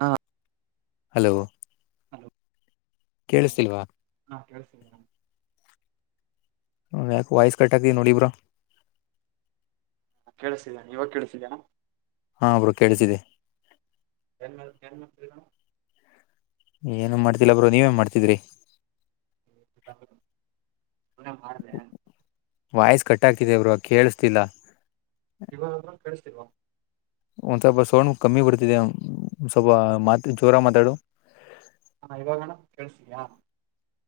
ಹಾ ಹಲೋ ಹ ಕೇಳಿಸ್ತಿಲ್ವಾ ಹಾ ಕಳ್ಸ ಹನ್ ಯಾಕ ವಾಯ್ಸ್ ಕಟ್ಟಕ ನೋಡಿಬ್ರ ಕೇಳಿಸತಿದ್ದೇನೆ ಇವಾಗ ಕೇಳಿಸಿದ್ದೆ ನಾ ಹಾ ಬರು ಕೇಳಿಸಿದೆ [inaudible] ಏನು ಮಾಡ್ತಿಲ್ಲ ಬ್ರೋ ನೀವೇ ಮಾಡ್ತಿದ್ರಿ ಮಾರದೆ ಕಟ್ಟಾಕಿದ ಬರು ಕೇಳಸ್ತಿಲ್ಲ ಇವಾಗ ಕೇಳಿಸ್ತಿಲ್ವಾ ಒಂದ್ ಸ್ವಲ್ಪ ಸೌಂಡ್ ಕಮ್ಮಿ ಬಿಡ್ತಿದೆ ಸ್ವಲ್ಪ ಮಾತ್ ಜೋರ ಮಾತಾಡು ಹಾ ಇವಾಗಣ್ಣ ಕೇಳ್ಸ್ಯಾ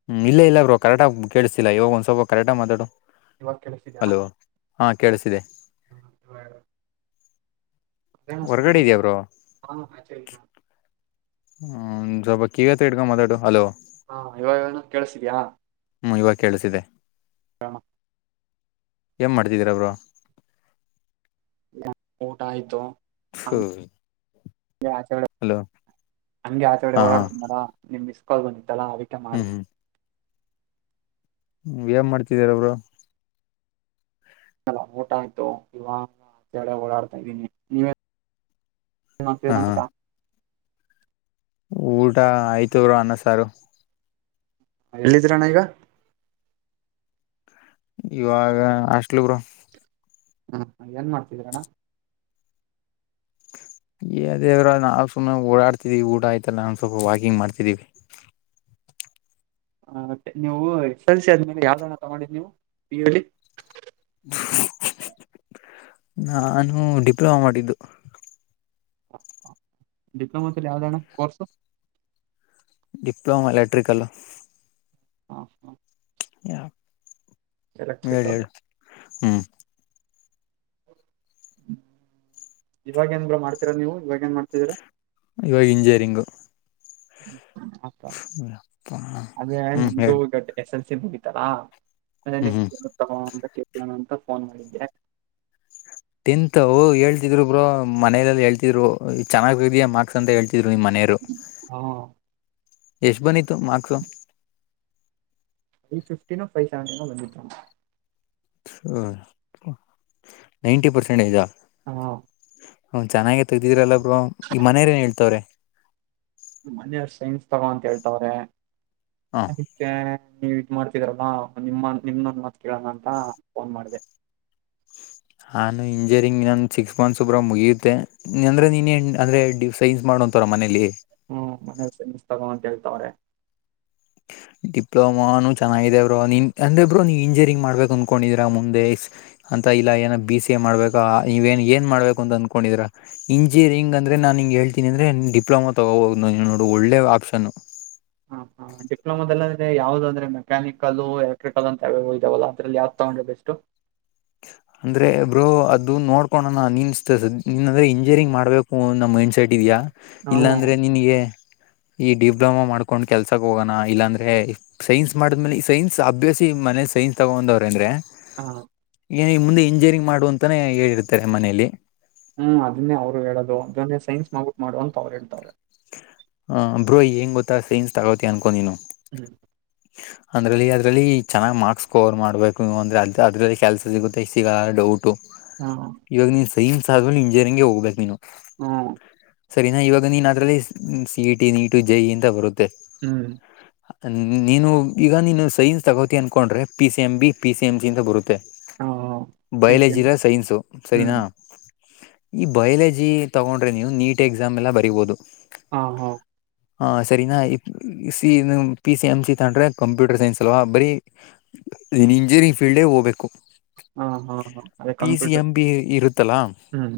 ಹ್ಮ ಇಲ್ಲ ಇಲ್ಲ ಬ್ರರು ಕರೆಕ್ಟಾಗಿ ಕೇಳಿಸತಿಲ್ಲ ಇವಾಗ ಒಂದ್ ಸ್ವಲ್ಪ ಕರೆಕ್ಟಾಗಿ ಮಾತಾಡು ಇವಾಗ ಕೆೇಳಸಿದನಾ ಹಲೋ ಹಾ ಕೇಳಿಸಿದೆ ಹ್ಮ [inaudible] ಅ ಸ ಹೊರಗಡೆ ಇದೆಯಾ ಬ್ರೋ ಹ ಹ [inaudible] ಹ್ಮ ಜಬ ಕಗತ ಇಡ್ಗ ಮ ಮಾತಾಡು ಹಲೋ ಹಾ ಇವಾಗನ ಕೇಳಸಿದ್ಯಾ ಹ್ಮ್ ಇವಾಗ ಕೇಳಿಸಿದೆ ಹ [inaudible] ಏಂ ಮಾಡ್ತಿದೀರಬ್ರು ಹ ಊಟ ಆಯ್ತು ಹ್ಮ [inaudible] ಆಚೆಡೆ ಹಂಗೆ ಆಚೆಗಡೆ ಹಾ ಹಾ ಓಡಾಡ್ತಾರ ನಿಮ್ ಮಿಸ್ಕಲ್ ಬ [inaudible] ಲ ಆಿಕ ಮಾಡುದು [inaudible] ್ಮ ಏನ್ ಮಾಡ್ತಿದಾರಬ್ರು [inaudible] ಲ್ಲ ಊಟ ಆಯ್ತು ಇವಾಗಳೆ ಓಡಾಡ್ತಾ ಇದ್ದೀನಿ ನೀವ ಹಾ ಹಾ ಮತ್ರಿದತ ಊಟ ಐತರು ಅನ್ನಸಾರು ಎಲ್ಲಿದೀರಣ ಈಗ ಇವಾಗ ಅಷ್ಟಲಿಗರು ಹ್ಮ್ ಏನ್ ಮಾಡ್ತಿದಿರಣ ದೇರ ನಾವು ಸುಮ್ಮ ಓಡಾಡ್ತಿದೀವಿ ಊಟ ಆಯ್ತಲ್ಲ ನಾ ಸ್ವಲ್ಪ ವಾಕಿಂಗ್ ಮಾಡ್ತಿದೀವಿ ಹ ಮತ್ತೆ ನೀವು ಎಸ್ ಎಲ್ ಸಿ ಆದ್ಮೇಲೆ ಯಾವ್ದಣಥ ಮಾಡಿದಿ ನೀವು ಪ ಯು ಅಲ್ಲಿ ಹ [inaudible] ನಾನು ಡಿಪ್ಲೊಮಾ ಮಾಡಿದ್ದು ಡಿಪ್ಲೊಮ ಯಾವವುದಣ ಕರ್ಸು ಡಿಪ್ಲೋಮಾ ಎಲೆಕ್ಟ್ರಿಕಲ್ಲ ಹಾ ಹಾ ಯ [inaudible] ಎಲೆಕ್ಟ್ರಿಕಲ್ ಹ್ಮ್ [inaudible] [unintelligible] ಇವಾಗ ಏನ್ ಮಾಡ್ತೀರಾ ನೀವು ಇವಾಗ ಏನ್ ಮಾಡ್ತಿದೀರಾ ಇವಾಗ ಇಂಜಿನಿಯರಿಂಗು ಅ ಅದೇ ಹ್ಮ್ ನಂದುು ಹೇಳಿ ಗ ಎಸ್ ಎ [inaudible] ಮುಗಿತಾರಾ ಹ್ಮ್ ಹ್ಮ್ ಅಂತ ಕೇಣ ಅಂತ [inaudible] ಫೋನ್ ಮಾಡಿದ್ದೆ [inaudible] ತಿಂತವು ಹೇಳ್ತಿದ್ರು ಬ್ರರು ಮನಲ ಹೇಳ್ತಿದ್ರು ಚೆನ್ನಾಗ ಇದಾ ಮಾರ್ಕ್ಸ್ ಅಂತ ಹೇಳ್ತರು ತಿರುವವಿ ಮನೆಯರು ಹಾ ಎಷ್ಟ ಬನ್ನಿತ್ತು ಮಾರ್ಕ್ಸು ತ್ರ ಫ್ಟಿನ ಫೈವ್ ಸವೆಟಿನ ಬಂದಿದ್ದ ಹ ನೈಂಟಿ ಪರ್ಸೆಂಟ್ ಇದಾ ಹಾ ಹ್ಮ ಚೆನ್ನಾಗೆ ತೆಗ್ದಿದ್ರಲ್ಲ ಬ್ರ ಈ ಮನೆಯರೇಏನ್ ಹೇಳ್ತವ್ರೆ ಮನೆಯವ್ರ ಸೈನ್ಸ್ ತಗೋಂತ ಹೇಳ್ತವ್ರೆ ಹ ಅದಕ್ಕೆ ನೀವ ಇ ಮಾಡ್ತಿದ್ರಲ್ವಾ ನಿಮ್ಮ ನಿಮ್ದೊಂದು ಮಾತ ಕೇಳೋಣ ಅಂತ ಫೋನ್ ಮಾಡಿದೆ ನಾನು ಇಂಜಿನಿಯರಿಂಗ್ ನ ಸಿಕ್ಸ್ ಮಂತ್ಸ್ ಒಬ್ರ ಮುಗಿಯುತ್ತೆ ಅಂದ್ರೆ ನೀ ಅಂದ್ರೆ ಸೈನ್ಸ್ ಮಾಡ ಅಂತರ ಮನೇೆಯಲ್ಲಿ ಹ್ಮ್ ಮನಸಿಸ್ತಗ ಅಂತ ಹೇಳ್ತಾವ್ರೆ [inaudible] ಡಿಪ್ಲೋಮಾನು ಚೆನ್ನಾಗಿದೆ ಬ್ರೋ ನೀನ್ ಅಂದ್ರೆ ಬ್ರೋ ನೀನ್ ಇಂಜಿನಿಯರಿಂಗ್ ಮಾಡ್ಬೇಕು ಅಂದಕೊಂಡಿದೀರ ಮುಂದೆ ಅಂತ ಇಲ್ಲ ಏನ ಬಿ ಸಿ ಎ ಮಾಡ್ಬೇಕಾ ನೀವನ್ ಏನ್ ಮಾಡ್ಬೇಕು ಅಂತ ಅಂದಕೊಂಡಿದ್ರ ಇಂಜಿನಿಯರಿಂಗ್ ಅಂದ್ರೆ ನಾನು ನಿಮ ಹೇಳ್ತೀನಿ ಅಂದ್ರೆ ನೀನ್ ಡಿಪ್ಲೊಮಾ ತೊಗೋಬಹದು ನೀ ನೋ ಒಳ್ಳೆ ಆಪ್ಷನ್ ಹ ಹಾ ಡಿಪ್ಲೋಮಾದದಲ್ಲಿ ಯಾವ್ದ ಅಂದ್ರೆ ಮೆಕ್ಯಾನಿಕಲ್ ಎಲೆಕ್ಟ್ರಿಕಲ್ ಅಂತ ಇದಾವಲ್ಲ ಅದ್ರಲ್ಲಿ ಯಾವ್ದ್ ತಗೊಂಡ್ರೆ ಬೆಸ್ಟು [unintelligible] ಅಂದ್ರೆ ಬ್ರೋ ಅದು ನೋಡ್ಕೋಣೋಣ ನೀನ್ ನೀನ್ ಅಂದ್ರೆ ಇಂಜಿನಿಯರಿಂಗ್ ಮಾಡ್ಬೇಕು ಅ ನಮ್ಮ ಮೈಂಡ್ ಸೆಟ್ ಇದೆಯಾ ನಾವು ಇಲ್ಲಾಂದ್ರೆ ನಿನಗೆ ಈ ಡಿಪ್ಲೊಮಾ ಮಾಡ್ಕೊಂಡ್ ಕೆಲ್ಸಕ್ ಹೋಗೋಣ ಇಲ್ಲಾಂದ್ರೆ ಸೈನ್ಸ್ ಮಾಡಿದ್ಮೇಲೆ ಸೈನ್ಸ್ ಅಭ್ಯಾಸಿ ಮ ಸೈನ್ಸ್ ತಗೊಂಡ್ವ್ರ ಅಂದ್ರೆ ಹಾ ಏನ ಈ ಮುಂದೆ ಇಂಜಿನಿಯರಿಂಗ್ ಮಾಡುವ ಅಂತಾನೆ ಹೇಳಿರ್ತಾರೆ ಮನೆಯಲ್ಲಿ ಹ್ಮ್ ಅದನ್ನೇ ಅವ್ರು ಹೇಳದು ಅದನ್ನೇ ಸೈನ್ಸ್ ಮಾಡಬಿಟ್ಟು ಮಾಡು ಅಂತ ಅವ್ರು ಹೇಳ್ತವಾರೆ ಹ ಬ್ರೋ ಏನ್ ಗೊತ್ತಾ ಸೈನ್ಸ್ ತಗೋತಿಯಾ ಅನ್ಕೊ ನೀನು ಹ್ಮ್ ಅಂದ್ರಲ್ಲಿ ಅದ್ರಲ್ಲಿ ಚೆನ್ನಾಗ್ ಮಾರ್ಕ್ಸ್ ಸ್ಕೋವರ್ ಮಾಡ್ಬೇಕು ಅಂದ್ರೆ ಅ ಅದ್ರಲ್ಲಿ ಕೆಲ್ಸ ಸಿಗುತ್ತೆ ಸಿಗಲ್ಲ ಡೌಟು ಹಾ ಸೈಮ್ ಆದ ಇಂಜಿನಿಯಂಗಗೆ ಹೋಗಬೇಕ ನೀವು ಹ್ಮ್ ಸರಿನಾ ಇವಾಗ ನೀನ್ ಅದ್ರಲ್ಲಿ C E T NEET J E ಎಂತ ಬರುತ್ತೆ ಹ್ಮ್ ನೀನು ಈಗ ನೀನು ಸೈನ್ಸ್ ತಗೋತಿ ಅನ್ಕೊಂಡ್ರೆ P C M B P C M C ಅಂತ ಬರುತ್ತೆ ಹಾ ಪಿ ಸಿ ಎಂ ಬಯಾಲಜಿರ ಸೈನ್ಸು ಹ್ಮ್ ಸರಿನಾ ಈ ಬಯಾಲಜಿ ತಗೊಂಡ್ರೆ ನೀವು ನೀಟ್ ಎಕ್ಸಾಮ್ ಎಲ್ಲ ಬರಿಬೋುದು ಹಾ ಹಾ ಹಾ ಸರಿನಾ C P C M C ತಂಡ್ರೆ ಕಂಪ್ಯೂಟರ್ ಸೈನ್ಸ್ ಅಲ್ವಾ ಬರೀನ್ ಇಂಜಿನಿಯರಿಂಗ್ ಫೀಲ್ಡ ಗೆ ಹೋಗ್ಬೇಕು ಹಾ ಹಾ ಹಾ ಅದೇ P C computer M B ಇರುತ್ತಲಾ ಹ್ಮ್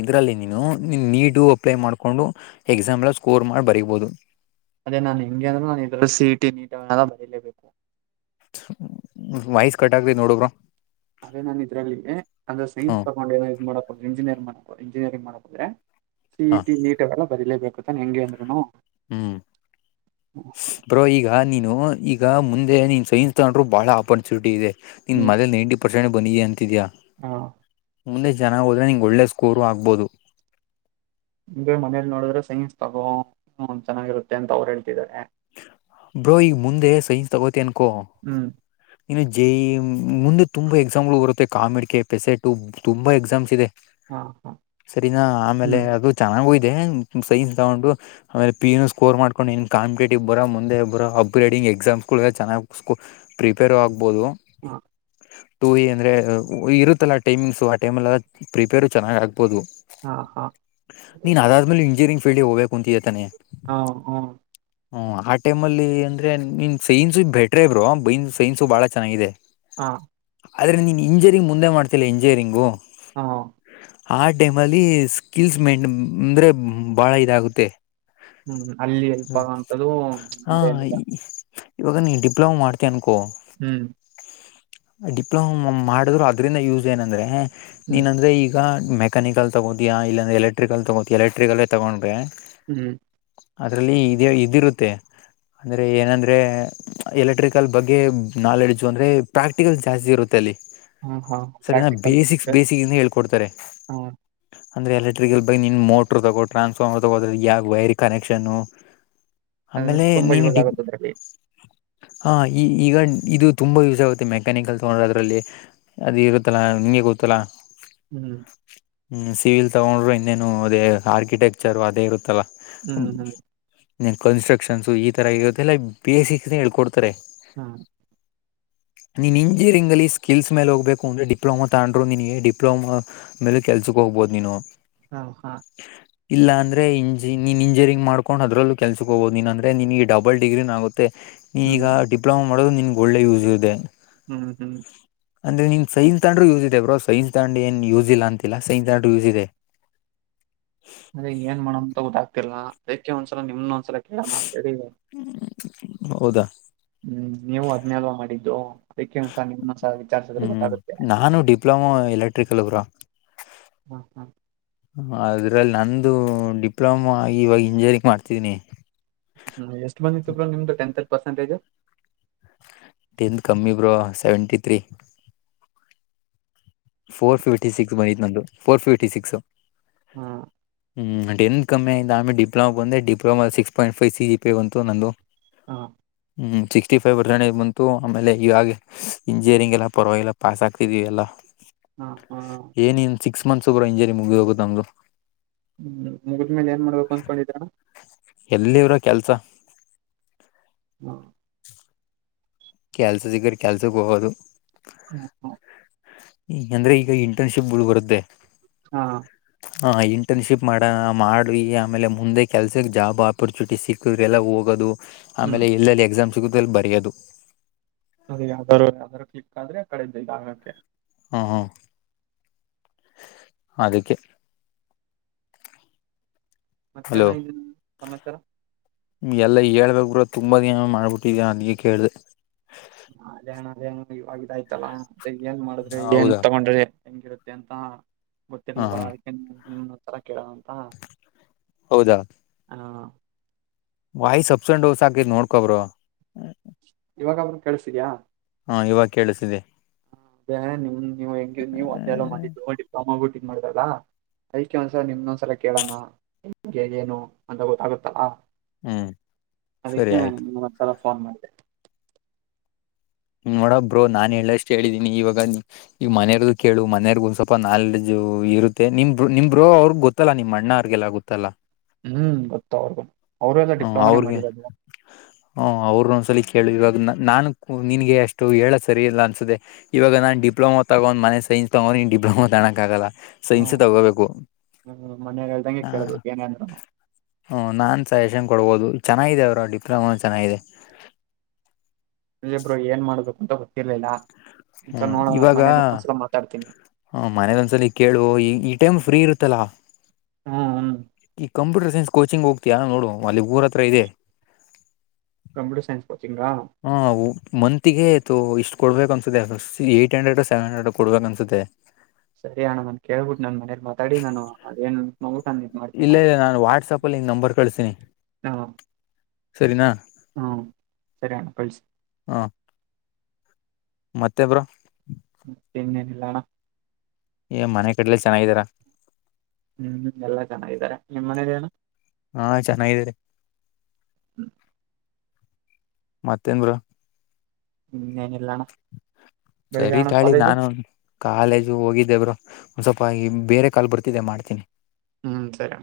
ಇದ್ರಲ್ಲಿ ನೀನು ನೀಟ ಅಪ್ಲೈ ಮಾಡ್ಕೊಂಡು ಎಕ್ಸಾಮ್ ಎಲ್ಲಾ ಸ್ಕೋರ್ ಮಾಡಿ ಬರಿಬಹುದು ಅದೇ ನಾನ ಹೆಂಗೆ ಅಂದ್ರು ನಾನು ಇದರ ಸಿಇಟಿ ನೀಟ ಎಲ್ಲಾ ಬರಿಲೇಬೇಕು ವಯಸ್ ಕಟ್ಟ ಆಗ್ತೀತೆ ನೋಡೂ ಬ್ರೋ ಅದೇ ನನ್ ಇದಲ್ಲಿ ಅಂದ್ರೆ ಸೈನ್ ಹ್ಮ್ ತಗೊಂಡು ಇದ್ ಮಾಡಬಹುದು ಇಂಜಿನಿಯರ್ ಮಾಡಹುದು ಇಂಜಿನಿಯಂಗ ಮಾಡಬಹುದು ಅದ ಹಾ ಸಿಇಟಿ ನೀಟ್ ಅವೆಲ್ಲಾ ಬರೀಲೇಬೇಕು ತಾನ ಹೆಂಗೆ ಅಂದ್ರುನು ಹ್ಮ್ ಬ್ರೋ ಈಗ ನೀನು ಈಗ ಮುಂದೆ ನೀನು ಸೈನ್ಸ್ ತಗಂಡ್ರು ಭಾಳ ಆಪರ್ಚುನಿಟಿ ಇದೆ ನಿನು ಹ್ಮ್ ಮನೇಲಿ ನೈಂಟಿ ಪರ್ಸೆಂಟ್ ಬಂದಿದಿಯ ಅಂತಿದಿಯಾ ಹಾ ಮುಂದೆ ಜನ ಹೋದ್ರೆ ನಿಂಗೆ ಒಳ್ಳೆ ಸ್ಕೋರು ಆಗ್ಬೋದು ನಿಮ ಮನೇಲಿ ನೋಡಿದ್ರೆ ಸೈನ್ಸ್ ತಗೋ ಚೆನ್ನಾಗಿರುತ್ತೆ ಅಂತ ಅವ್ರು ಹೇಳ್ತಿದ್ದಾರೆ ಬ್ರೋ ಈಗ ಮುಂದೆ ಸೈನ್ಸ್ ತಗೋತಿ ಅನ್ಕೊ ಹ್ಮ್ ಜೆಇಇ ಮುಂದೆ ತುಂಬ ಎಕ್ಸಾಮಗಳು ಬರುತ್ತೆ ಕಾಮಿಡ್ ಕೆ ಪೆಸೆಟು ತುಂಬಾ ಎಕ್ಸಾಮ್ಸ್ ಇದೆ ಹಾ ಹಾ ಸರಿನಾ ಆಮೇಲೆ ಹ್ಮ್ ಅದು ಚೆನ್ನಾಗ ಹೋಯ್ತು ನ್ ಸೈನ್ಸ್ ತಗೊಂಡು ಆಮೇಲೆ ಪಿ ಸ್ಕೋರ್ ಮಾಡ್ಕೊಂಡು ನ್ ಕಾಂಪಿಟೇ ಇಬ್ಬರ ಮುಂದೆ ಇಬ್ಬರ ಅಪ್ಗ್ರೇಡಿಂಗ್ ಎಕ್ಸಾಮ್ಸ್ಗಳು ಚೆನ್ನಾಗಿ ಸ್ ಪ್ರಿಪೇರ್ ಆಗ್ಬಹುದು ಹಾ ಟು ಇ ಅಂದ್ರೆ ಇರುತ್ತಲ್ಲಾ ಟೈಮಿಂಗ್ಸು ಆ ಟೈಮ್ ಪ್ರಿಪೇರ್ ಚೆನ್ನಾಗ ಆಗ್ ಬಹದು ಹಾ ಹಾ ನೀನ್ ಅದಾದ್ಮೇಲೆ ಇಂಜಿನಿಯರಿಂಗ್ ಫೀಲ್ಡ್ಗೆ ಹೋಗ್ಬೇಕು ಅಂತೀದಿಯಾ ತಾನೆ ಹಾ ಹ್ಮ ಹ್ಮ ಆ ಟೈಮ್ ಅಲ್ಲಿ ಅಂದ್ರೆ ನಿನ್ ಸೈನ್ಸು ಬೆಟ್ರೆ ಬರು ಬೈ ಸೈನ್ಸು ಬಾಳ ಚೆನ್ನಾಗಿದೆ ಹಾ ಆದರೆ ನೀನು ಇಂಜಿನಿಯರಿಂಗ್ ಮುಂದೆ ಮಾಡ್ತಿಲ್ಲ ಇಂಜಿನಿಯರಿಂಗೂ ಹಾ ಆ ಟೈಮ್ ಅಲ್ಲಿ ಸ್ಕಿಲ್ಸ್ ಮೆನ್ ಅಂದ್ರೆ ಬಾಳ ಇದಾಗುತ್ತೆ ಹ್ಮ್ ಅಲ್ಲಿ ಎಲ್ಪ ಅಂತ್ದುಿಲ್ಲ [unintelligible] ಇವ ನೀನ್ ಡಿಪ್ಲೊಮ ಮಾಡ ಅಕೋ ಹ್ಮ್ ಡಿಪ್ಲೊಮ ಮಾಡಿದ್ರು ಅದ್ರಿಂದ ಯೂಸ್ ಏನಂದ್ರೆ ಹ್ಮ್ ನೀನಂದ್ರೆ ಈಗ ಮೆಕಾನಿಕಲ್ ತಗೋತಯ ಇಲ್ಲಾಂದರೆ ಎಲೆಕ್ಟ್ರಿಕಲ್ ತಗೋತಯ ಎಲೆಕ್ಟ್ರಿಕಲ್ಲೇ ತೊಗೊಂಡ್ರೆ ಹ್ಮ್ ಅದ್ರಲ್ಲಿ ಇದ ಇದಿರುತ್ತೆ ಅಂದ್ರೆ ಏನಂದ್ರೆ ಎಲೆಕ್ಟ್ರಿಕಲ್ ಬಗ್ಗೆ ನಾಲೆಡ್ಜ್ ಅಂದ್ರೆ ಪ್ರಾಕ್ಟಿಕಲ್ ಜಾಸ್ತಿ ಇರುತ್ತೆ ಹಾ ಹಾ [unintelligible] ಸರಿ ನ ಪ್ರಾಕ್ಟಿಕಲ್ ಬೇಸಿಕ್ ಅಂದ್ರೆ ಬೇಸಿಕ್ ಹೇಳ್ಕೊಡ್ತಾರೆ ಹಾ ಅಂದ್ರೆ ಎಲೆಕ್ಟ್ರಿಲ್ ಬಗ್ ನಿನ್ ಮೋಟ್ರ ತಗೋ ಟ್ರಾನ್ಫ್ಮರ್ ತಗೋದ್ರೆ ಯಗ ವೈರಿ ಕನೆಕ್ಷನ್ ಅಂದ್ರೆ ಆಮೇಲೆ ತುಂಬಾ ನೀನು ಯೂಸ್ ಡಿ ಆಗುತ್ತೆ ಅದ್ರಲ್ಲಿ ಹಾ ಈ ಈಗ ಇದು ತುಂಬಾ ಯೂಸ್ ಆಗುತ್ತೆ ಮೆಕ್ಯಾನಿಕಲ್ ತಗೊಂಡ್ರ ಅದ್ರಲ್ಲಿ ಅದು ಇರುತ್ತಲ್ಲ [unintelligible] ನೀಗೂತಲ್ಲ ಹ್ಮ್ ಹ್ಮ ಸಿವಿಲ್ ತಗೊಂಡ್ರರು ಇನ್ನೇನು ಅದೇ ಆರ್ಕಿಟೆಕ್ಚರ್ ಅದೇ ಇರುತ್ತಲ್ಲಾ ಹ್ಮ್ ಹ್ಮ್ [unintelligible] ಕನ್ಸ್ಟ್ರಕ್ಷನ್ಸ್ ಈ ತರ ಇರುತ್ತೆಲ್ಲ ಬೇಸಿಕ್ ಹೇಳ್ಕೊಡ್ತ ಹ್ಮ ನೀನ್ ಇಂಜಿನಿಯರಿಂಗ್ ಅಲ್ಲಿ ಸ್ಕಿಲ್ಸ್ ಮೇಲೆ ಹೋಗ್ಬೇಕು ಅಂದ್ರೆ ಡಿಪ್ಲೊಮಾ ತಗೊಂಡ್ರುಿನಗೆ ಡಿಪ್ಲೋಮಾ ಮೇಲೆ ಕೆಲ್ಸಕ್ಕೆ ಹೋಗ್ಬಹದು ನೀನು ಹ ಹಾ ಇಲ್ಲ ಅಂದ್ರೆ ಇಜಿನ್ ಇಂಜಿನಿಯರಿಂಗ್ ಮಾಡ್ಕೊಂಡ ಅದ್ರಲ್ಲೂ ಕೆಲ್ಸಕ್ ಹೋಗಬೋದು ನೀನ್ಂದ್ರೆ ನಿನ್ ಬಲ್ ಡಿಗ್ರಿಿನ ಆಗುತ್ತೆ [unintelligible] [unintelligible] ಮತ್ತೆ ಈಗ ಹ್ಮ್ ಡಿಪ್ಲೊಮಾ ಮಾಡೋದು ನಿನ್ಗೆ ಒಳ್ಳೆ ಯೂಸ್ ಇದೆ ಹ್ಮ್ ಹ್ಮ್ ಅಂದ್ರೆ ನಿನ್ ಸೈನ್ಸ್ ತಂಡ್ರು ಯೂ ಇದೆ ಬ್ರೋ ಸೈನ್ಸ್ ತಾಂಡ್ ಏನ್ ಯೂಸ್ ಇಲ್ಲ ಅಂತಿಲ್ಲಾ ಸೈನ್ಸ್ ತಾಂಡ್ರರು ಯೂಸ್ ಇದೆ [inaudible] ಅದೇ ಏನ್ ಮಾಡೋಂತ ಗದಾಗ್ತಿರ್ಲ್ಲಾ ಅದಕ್ಕೆ ಒಂದ್ಸಲ ನಿಮ್ನು ಒಂದ್ಸಲ ಕೇಳೋಣ ಅನಂತೆಲಿ [unintelligible] ಹೌದಾ ಹ್ಮ್ ನೀವು ಹದ್ನಲ್ವ ಮಾಡಿದ್ದು ಅದಕ್ಕೇ ಸ ನಿಮ್ಮ ಸ ವಿಚಾರಿಸಿದ್ರೆ ಹ್ಮ್ ಗೊತ್ತಾಗುತ್ತೆ ನಾನು ಡಿಪ್ಲೊಮ ಎಲೆಕ್ಟ್ರಿಕಲ್ ಬ್ರೋ ಹ್ಮ ಹ್ಮ ಅದ್ರಲ್ಲಿ ನಂದು ಡಿಪ್ಲೊಮಾ ಆಗಿ ಇವಾಗ ಇಂಜಿನಿಯರಿಂಗ್ ಮಾಡ್ತಿದೀನಿ ಹ್ಮ್ ಎಷ್ಟ್ ಬಂದಿತ್ತುವ್ರ ನಿಮ್ದು ಟೆಂತ್ ಅಲ್ಲಿ ಪರ್ಸೆಂಟೇಜ್ ಟೆಂತ್ ಕಮ್ಮಿ bro seventy three four fifty six ಬರೀತ್ ನಂದು ಫೋರ್ ಫಿಫ್ಟಿ ಸಿಕ್ಸ್ ಹ್ಮ ಹ್ಮಂ ಎ ಕಮ್ಮಿ ಆಂದ ಆಮೇ ಡಿಪ್ಲೋಮ ಬಂದ ಡಿಪ್ಲಮಾ ಸಿಕ್ಸ್ ಪಾಯಿಂಟ್ ಫೈವ ಸಿಿ ಬಂತ ನಂದು ಹಾ ಹ್ಮ ಸಿಕ್ಸ್ಟಿ ಫೈವ್ ಪರ್ಸೆಂಟೇಜ್ ಬಂತು ಆಮೇಲೆ ಇವಾಗ ಇಂಜಿನಿಯರಿಂಗ್ ಎಲ್ಲ ಪರವಾಗಿಲ್ಲ ಪಾಸ್ ಆಗ್ತಿದ್ವಿ ಎಲ್ಲ ಹ್ಮ ಹಾ ಏನಿನ್ ಸಿಕ್ಸ್ ಮಂಥ್ಸ್ ಬ್ರೋ ಇಂಜಿನಿಯರಿಂಗ್ ಮುಗಿದೋಗುತ್ತೆ ನಮ್ದು ಹ್ಮ್ ಮುಗ್ಮೇಲೆ ಏನ್ ಮಾಡ್ಬೇಕು ಅಂದಕೊಂಡಿದ್ದಾರ [unintelligible] ಎಲ್ಲಿವ್ರ ಕೆಲ್ಸ [unintelligible] ಕೆಲ್ಸ ಸಿಕ್ಕುದ್ರೆ ಕೆಲ್ಸಕ್ಕೆ ಹೋಗೋದು ಹ ಹ ಅಂದ್ರೆ ಈಗ ಇಂಟರ್ನ್ಶಿಪ್ಗಳು ಬರುತ್ತೆ ಹಾ ಇಂಟರ್ನ್ಶಿಪ್ ಮಾಡ ಮಾಡಿ ಆಮೇಲೆ ಮುಂದೆ ಕೆಲ್ಸಕ್ಕೆ ಜಾಬ್ ಆಪರ್ಚುನಿಟಿ ಸಿಕ್ಕಿದ್ರ ಎಲ್ಲ ಹೋಗೋದು. ಹ್ಮ್ ಆಮೇಲೆ ಎಲ್ಲೆಲ್ಲಿ ಎಕ್ಸಾಮ್ ಸಿಗುತ್ತ ಎಲ್ಲಿ ಬರೆಯೋದು ಅದ ಯಾವುದರ ಯಾವುದರ ಕ್ಲಿಕ್ ಆದ್ರೆ ಆಕಡಿಂದ ಇದು ಆಗಕ್ಕೆ ಹ್ಮ ಅದಕ್ಕೆ ಮತ್ತೆಣ ಹಲೋ ಇಲ್ಲಿ ಸಮಾಚಾರ ಎಲ್ಲ ಹೇಳದೆಬ್ರೋ ತುಂಬಾನ ಮಾಡ್ಬಿಟ್ಟಿದ ಅವನಿಗೆ ಕೇಳ್ದ ಹಾ, ಅದೇ ಅಣ್ಣ ಅದೇ ಅಣ್ಣ ಇವಾಗ ಇದ ಆಯ್ತಲ್ಲ ಏನ್ ಮಾಡಿದ್ರೆ ಏನ್ ಹೌದಾ ತಗೊಂಡ್ರೆ ಹೆಂಗಿರುತ್ತೆ ಅಂತ ಹಾಂ ಗೊತ್ತಿರ್ಲಲ್ವಾ ಹಾಂ ಅದಕ್ಕೆ ನಿಮತ್ತರ ಕೇಳಣ ಅಂತ ಹೌದಾ ಹಹ ವಾಯ್ಸ್ ಅಪ್ಸನ್ ಡೋಸ್ ಹಾಕಿದ ನೋಡ್ಕೊಬರು ಇವಾಗ ಆದ್ರೂನು ಕೇಳಸಿದ್ಯಾ ಹಾ ಇವಾಗ ಕೇಳಿಸಿದೆ ಅದೇ ಅಮ್ಮ ಬಿಟ್ಟಿ ಇದ ಮಾಡಿದಾಗ ಅದಕ್ಕೆ ಒಂದ್ಸಲ ನಿಮ್ದೊಂದ್ಸಲ ಕೇಳೋಣ ನಿಮಗೆ ಏನು ಅಂತ ಗೊತ್ತಾಗುತ್ತಾ ಹ್ಞೂ ಸರಿ ಅದಕ್ಕೆ ಆಯಿತು ನಿನಗ್ ಒಂದ್ಸಲ ಫೋನ್ ಮಾಡಿದೆ. ನೋಡ ಬ್ರೋ ನಾನ್ ಹೇಳಷ್ಟ್ ಹೇಳಿದೀನಿ ಇವಾಗ ಈ ಮನೆರದ ಕೇಳು ಮನೆಯರ್ಗ ಒಂದ ಸ್ವಲ್ಪ ನಾಲೆಜ ಇರುತ್ತೆ ನಿಮ ನಿಮ ಬ್ರೋ ಅವ್ರಗ್ ಗೊತ್ತಲ್ಲ ನಿಮ್ ಅಣ್ಣ ಅವಾರ್ಗೆಲ್ಲ ಗೊತ್ತಲ್ಲಾ. ಹ್ಮ್ ಗೊತ್ತ ಅವರ್ಗು ಹ್ಮ ಅವ್ರಿಗೆ ಹ್ಮ ಅವ ಒಂದ್ಸಲ ಕೇಳು ಇವಾಗ ನಾನು ನಿನ್ಗೆ ಅಷ್ಟು ಹೇಳ ಸರಿ ಇಲ್ಲ ಅನ್ಸದೆ ಇವಾಗ ನಾನ್ ಡಿಪ್ಲೋಮಾ ತಗೊಂಡ. ಒಂದ ಮನೆ ಸೈಜ ತಗೊಂಡ ಡಿಪ್ಲೊಮಾ ಅನಕಾಗಲ್ಲ ಹ್ಮ ಸೈನ್ಸ ತಗೋಬೇಕು ಮನೆಯವ್ರು ಹೇಳ್ದಂಗೆ ಹ ಕೇಳಿದ್ರು ಏನೇ ಅಂದ್ರುನು ಹ ನಾ ಇಂತ ಎಕ್ಸಾಮಗಳು ಓದ ಚೆನ್ನಾಗಿದೆ ಬ್ರೋ ಡಿಪ್ಲೊಮಾ ಚೆನ್ನಾಗಿದೆ ಹೆ ಬ್ರು ಏನ್ ಮಾಡಬೇಕು ಅಂತ ಗೊತ್ತಿರ್ಲಿಲ್ಲ ಒಂದ್ಸಲ ಹ್ಮ್ ನೋಡೋಣ ಇವಾಗ ಮನೇಲಿ ಒಂದ್ಸಲ ಮಾತಾಡ್ತೀನಿ ಹ ಮನೇದೊಂದ್ಸಲಿ ಕೇಳುವ ಈ ಈ ಟೈಮ್ ಫ್ರೀ ಇರುತ್ತ ಲ ಹ್ಮ್ ಹ್ಮ್ ಈ ಕಂಪ್ಯೂಟರ್ ಕೋಚಿಂಗ್ ಹೋಗ್ತಿಯಾ ನೋಡು ಅಲ್ಲಿ ಊರ ಹತ್ರ ಇದೆ ಕಂಪ್ಯೂಟರ್ ಸೈನ್ಸ್ ಕೋಚಿಂಗಾ ಹಾ ಮಂತಿಗೆಯತು [unintelligible] ಕೊಡ್ಬೇಕ ಅನ್ಸುತ್ತೆ C eight hundred seven hundred ಕೊಡ್ಬೇಕು ಅನ್ಸುತ್ತೆ ಸರಿ ಅಣ್ಣ ನನ್ ಕೇಳ್ಬಿಟ್ಟು ನನ್ ಮನೇಲಿ ಮಾತಾಡಿ ನಾನು ಅದೇನ್ ನ ಇಲ್ಲ ಇಲ್ಲ ನಾನು ವಾಟ್ಸಪ್ ಅಲ್ಲಿ ನಂಬರ್ ಕಳಸೀನಿ ಹ ಸರಿನಾ ಹ್ಮ ಸರಿ ಕಳಿಸಿ ಹ ಮತ್ತೆ ಬ್ರು ಇನ್ನಲ್ಲಣ ಏ ಮನೆ ಕಡ್ಲೆ ಚೆನ್ನಾಗಿದರ ಹ್ಮ್ ಎಲ್ಲಾ ಚೆನ್ನಾಗಿದ್ದಾರೆ ನಿಮ್ಮ ಮನೇಲೆ ನು [inaudible] ಹಾ ಚೆನ್ನಾಗಿದೀರಿ ಮತ್ತೇನ ಬ್ರು ಹ್ಮ ಏನ ಇಲ್ಲಣ ಬೆಳಿಗೆ ಸರಿ ಅಣ್ಣ ತಾಳಿ ಕಾಲೇಜು ನಾನು ಕಾಲೇಜು ಹೋಗಿದ್ದೆಬ್ರು ಒ ಸ್ವಲ್ಪ ಬೇರೆ ಕಾಲ್ ಬರ್ತಿದ್ದೆ ಮಾಡ್ತೀನಿ. ಹ್ಮ್ ಸರಿ